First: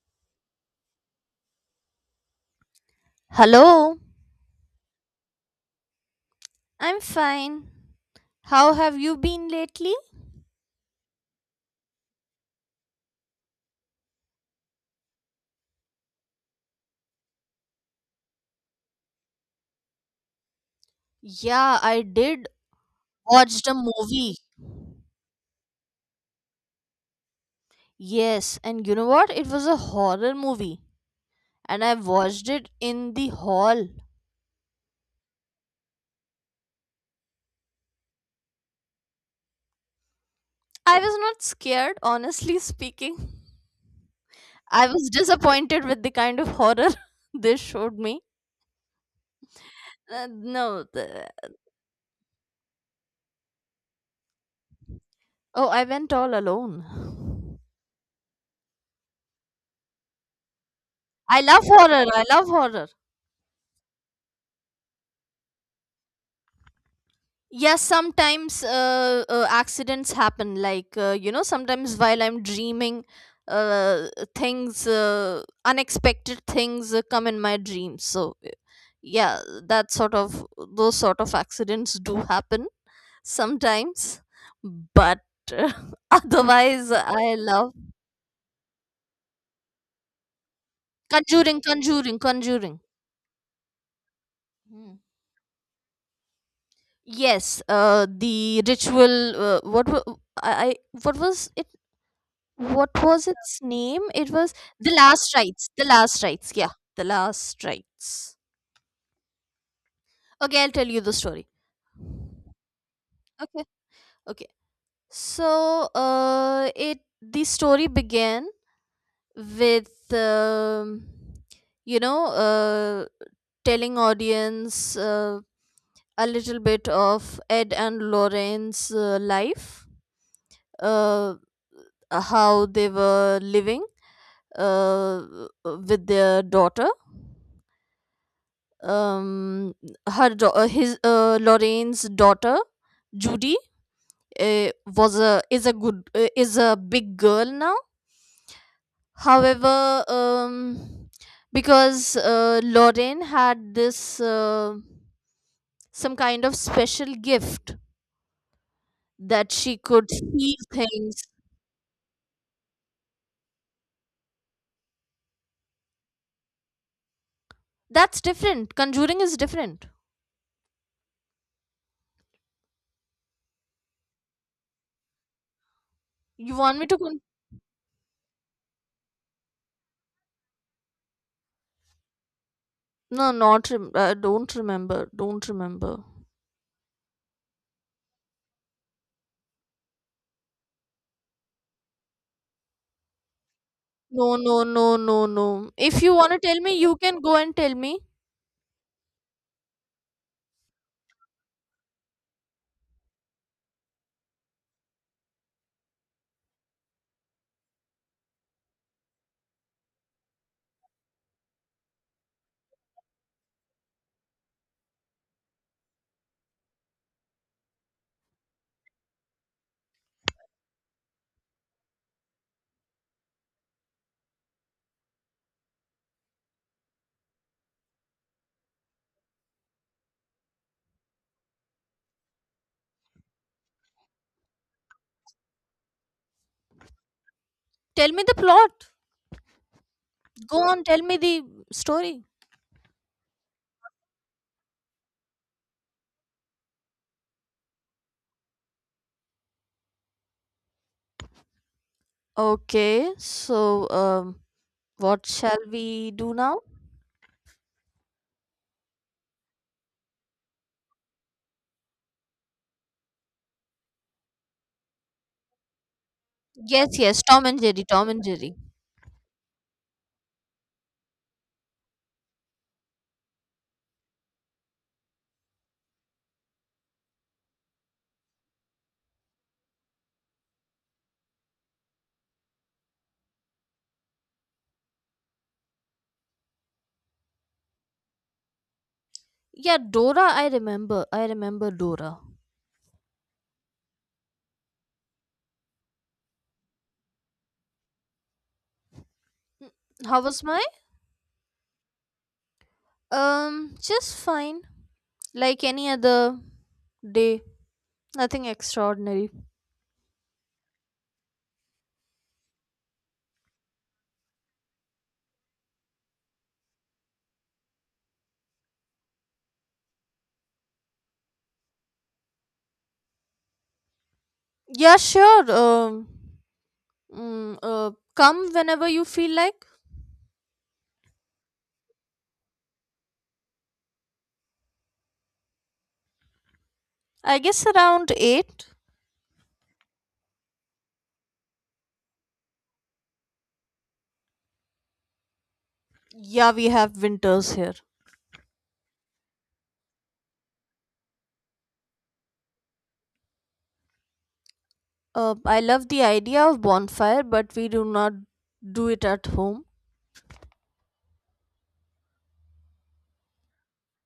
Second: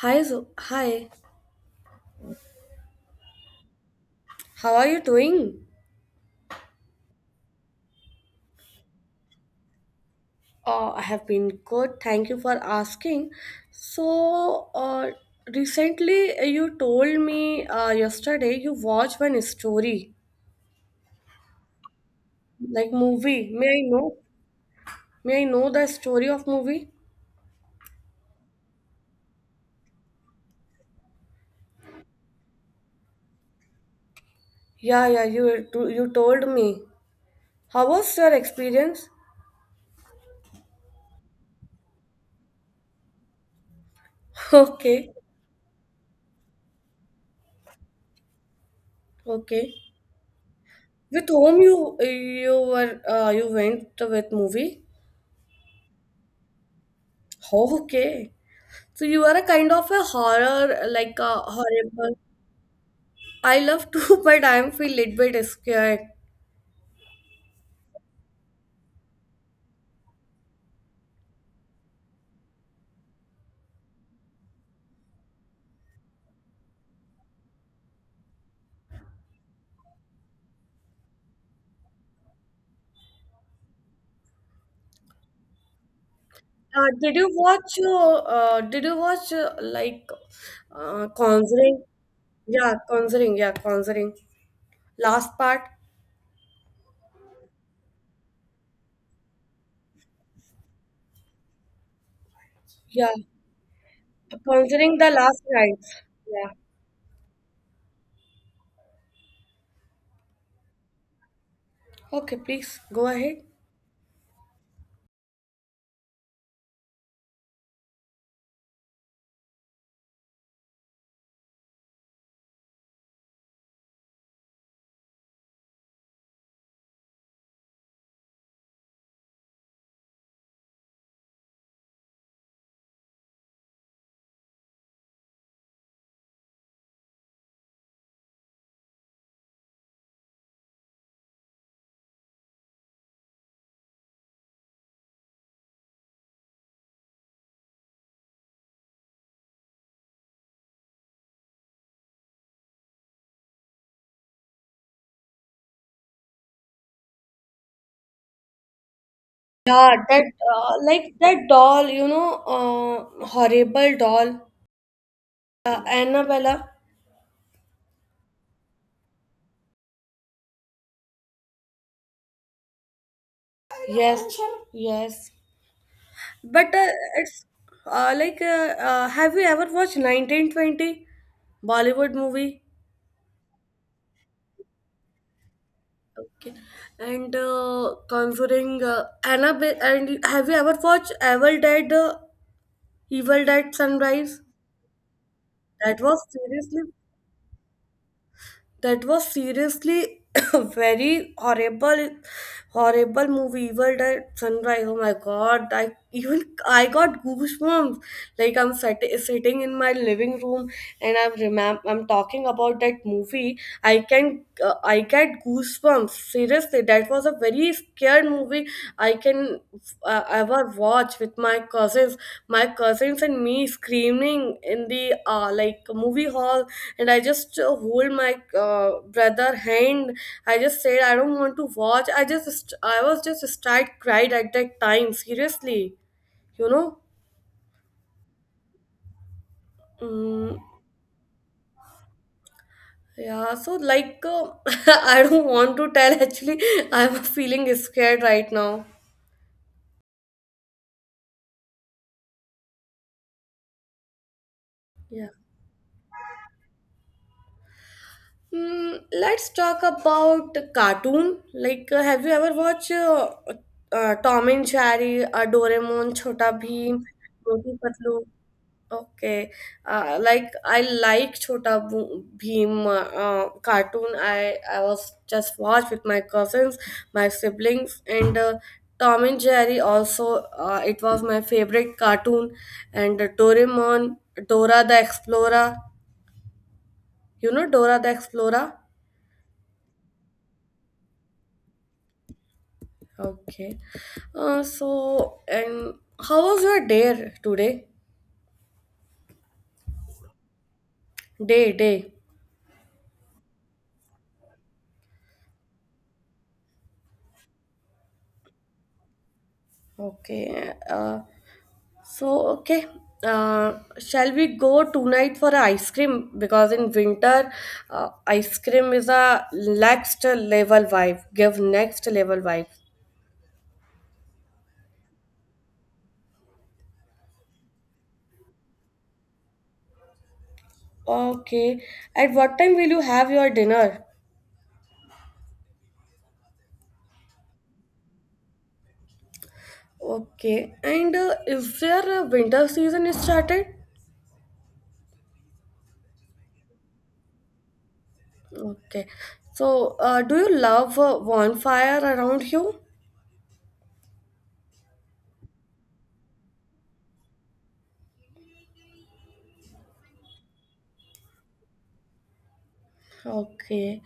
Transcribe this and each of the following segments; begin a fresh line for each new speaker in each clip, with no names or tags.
Hi, hi.
Hello,
How are you doing?
I'm fine. How have you been lately?
I have been good. Thank you for asking. So, uh, Recently you told me yesterday you watched one story,
Yeah, I did
like movie.
watch
May
the
I know?
movie.
May I know the story of movie?
Yes, and you know what? It was a horror movie, and I watched it in the hall.
Yeah, yeah. You told me. How was your experience?
I was not scared, honestly speaking. I was
Okay,
disappointed with the kind of horror they showed me.
okay.
No,
With
the-
whom you were you went with movie?
Oh, I went all alone.
Okay. So you are a kind of a horror, like a
I love horror.
horrible.
I love horror.
I love to, but I'm feel little bit scared.
Yes, sometimes accidents happen. Sometimes while I'm dreaming, uh, things, unexpected things come in my dreams. Yeah, those sort of accidents do happen sometimes. But uh,
Uh,
otherwise,
did you
I
watch?
love
Did you watch
Conjuring,
Conjuring?
Conjuring,
Yeah,
Conjuring.
Conjuring. Yeah, Conjuring.
Hmm.
Last part.
Yes, the ritual, what, wa- I- what was what
Yeah,
was its name? It was The
Conjuring the
Last
Last
Rites. The
Rites.
Last
Yeah.
Rites. Yeah, The Last Rites. Okay, I'll tell you the story.
Okay, please go ahead.
Okay. Okay. So, it the story began with you know uh, telling audience, a little bit of Ed and Lorraine's life, uh, how they were living uh, with their daughter. Um her do- his Lorraine's daughter Judy uh, was a is a good is a big girl now. However, because Lorraine had this, some kind of special gift that she
Yeah,
could
that
see
like
things.
that doll, you know, horrible doll, Annabella.
That's different. Conjuring is different.
Yes, yes.
You
But
want
uh,
me to con-
it's have you ever watched 1920 Bollywood movie?
No, not rem- don't remember, don't remember.
Okay. And Conjuring, Annabelle, and have you ever watched Evil Dead, Evil Dead
No,
Sunrise?
no, no, no, no.
That
If you
was
want to tell me,
seriously
you can go and tell me.
that was seriously very horrible horrible movie, evil dead sunrise, oh my god, I even I got goosebumps, like I'm sitting in my living room, and I'm I'm talking about that movie. I can I get goosebumps, seriously, that was a very scared movie I can ever watch with my cousins. My cousins and me screaming in the like movie hall, and I just hold my brother hand. I just said I don't want to watch. I was just start cried at that time. Seriously, you know.
Tell me the plot.
Mm,
Go on, tell me the story.
yeah, so like I don't want to tell actually I'm feeling scared right now.
Okay, so um, what
Yeah.
shall we do now?
Hmm, let's talk about cartoon. Like, have you ever watched Tom and Jerry, Doraemon, Chota
Yes,
Bheem,
yes, Tom and
Roti
Jerry, Tom
Patlu?
and Jerry.
Okay, like I like Bheem cartoon. I was just watched with my cousins, my siblings, and Tom and Jerry also. It was my favorite cartoon, and Doraemon, Dora the Explorer. You know Dora the Explorer?
Yeah, Dora, I remember. I remember Dora.
Okay. So, and How was your day today?
How was my?
Day, day.
Just fine. Like any other day. Nothing extraordinary.
Okay. Okay. Shall we go tonight for a ice cream? Because in winter, ice cream is a next level vibe. Give next level vibe.
Yeah, sure. Come whenever you feel like.
Okay. At what time will you have your dinner?
I guess around 8.
Okay. And is there a winter season started?
Yeah, we have winters here.
Okay. So, do you love bonfire around you?
I love the idea of bonfire, but we do not do it at home.
Okay.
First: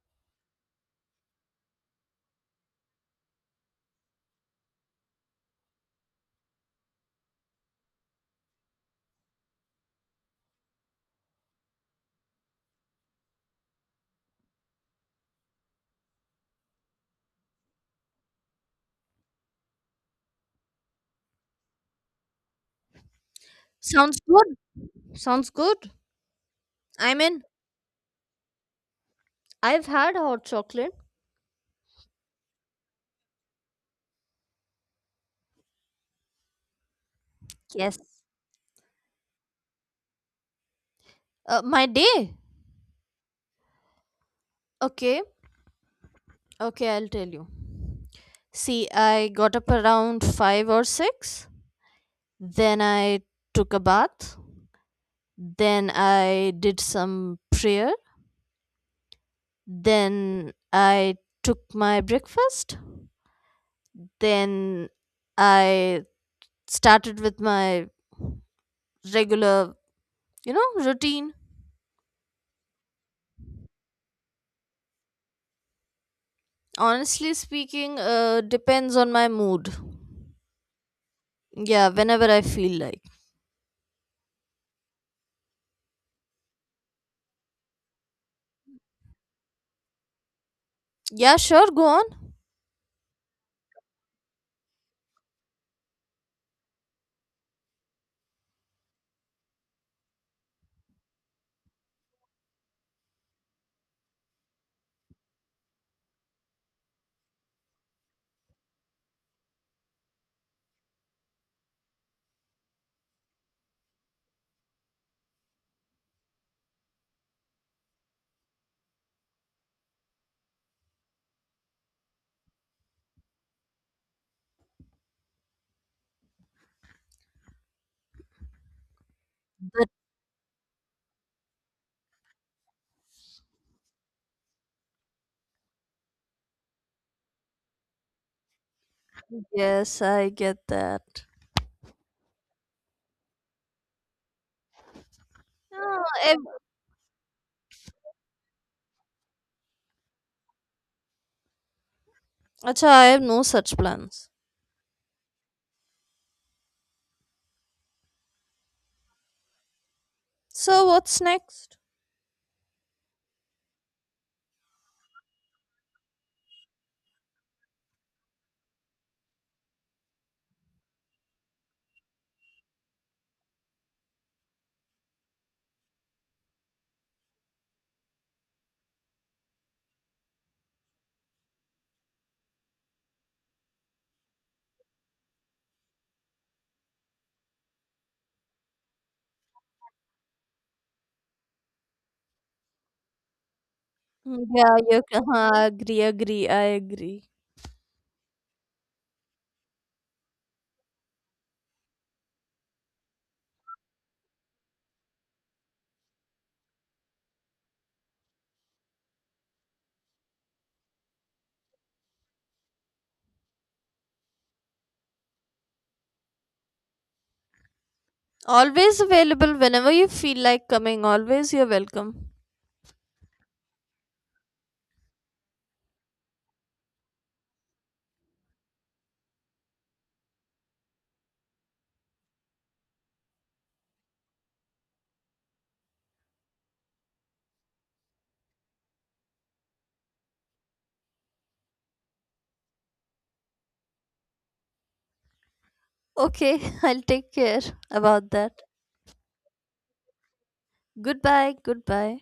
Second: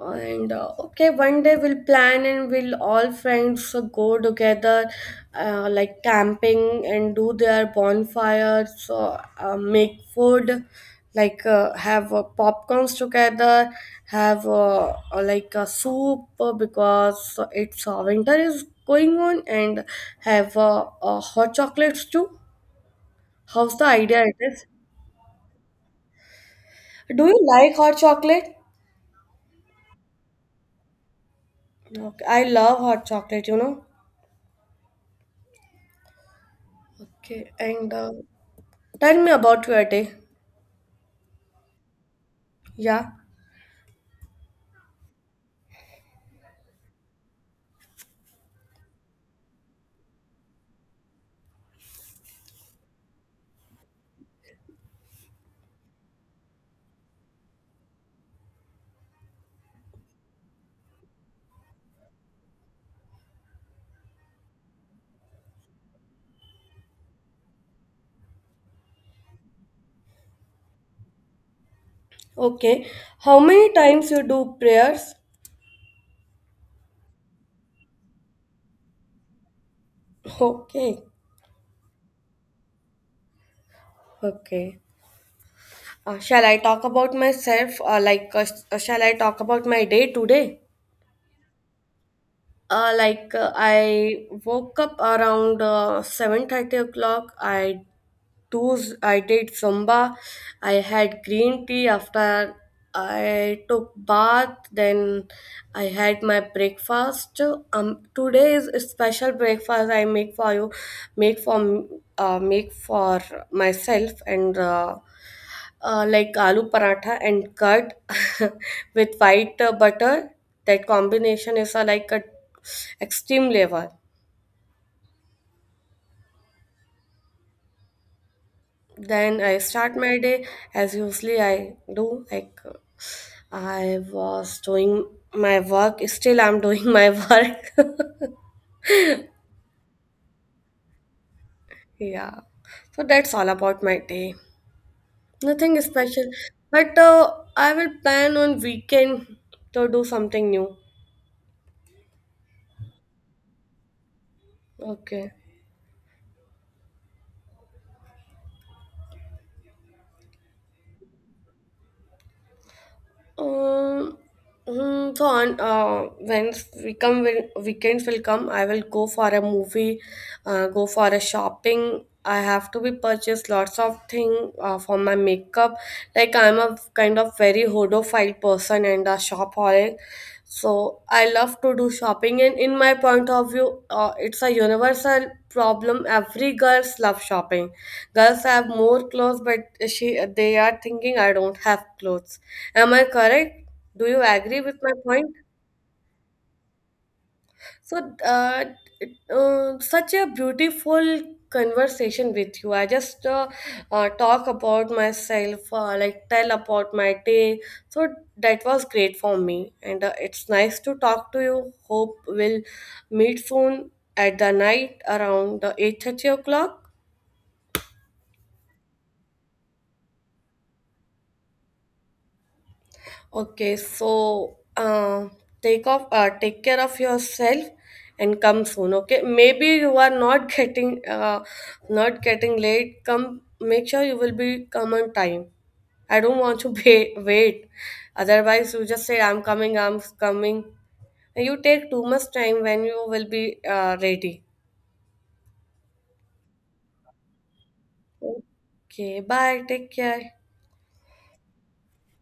One day we'll plan and we'll all friends go together, like camping and do their bonfires. So, make food, like have popcorns together, have like a soup because it's winter is going on, and have hot chocolates too. How's the
Sounds
idea it
good.
is?
Sounds good. i
Do you
mean,
like hot chocolate?
I've had hot chocolate.
Okay, I love hot chocolate, you know. Okay, and
Yes.
tell me about your day.
My day.
Yeah.
Okay, okay, I'll tell you. See, I got up around 5 or 6. Then I took a bath. Then I did some prayer. Then I took my breakfast. Then I started with my regular, you know, routine.
Okay. How many times you do prayers?
Honestly speaking, depends on my mood.
Okay.
Yeah, whenever I feel like.
Okay. Shall I talk about myself? Like, shall I talk about my day today?
Yeah, sure, go on.
Like, I woke up around 7:30 o'clock. I Those I did Zumba. I had green tea after I took bath. Then I had my breakfast. Today is a special breakfast I make for you, make for make for myself and like aloo paratha and curd with white butter. That combination is like a extreme level. Then I start my day as usually I do like. I was doing my work. Still, I'm doing my work.
Yes, I get that.
Yeah. So that's all about my day.
No,
Nothing special.
I,
But I will plan on weekend to do something new.
acha, I have no such plans.
Okay.
So what's next?
Um, hmm, so on When we come when weekends will come, I will go for a movie, go for a shopping. I have to be purchase lots of thing for my makeup. Like I'm a kind of very hodophile person and a shopaholic. So I love to do shopping, and in my point of view, it's a universal problem. Every girls love shopping. Girls have more clothes, but she they are thinking I don't have clothes. Am I correct? Do you
Mm,
agree with
yeah,
my
you can.
point?
हाँ, agree. I agree.
So, uh, Such a beautiful conversation with you. I just talk about myself, like tell about my day. So that was great for me, and it's nice to talk to you. Hope we'll meet soon at the night around 8:30.
Always available whenever you feel like coming. Always you're welcome.
Okay, so take care of yourself, and come soon. Okay, maybe you are not getting, not getting late. Come, make sure you will be come on time. I don't want to wait. Otherwise, you just say I'm coming, I'm coming. And you take too much time when you will be ready.
Okay, I'll take care about that.
Okay, bye. Take care.
Goodbye, goodbye.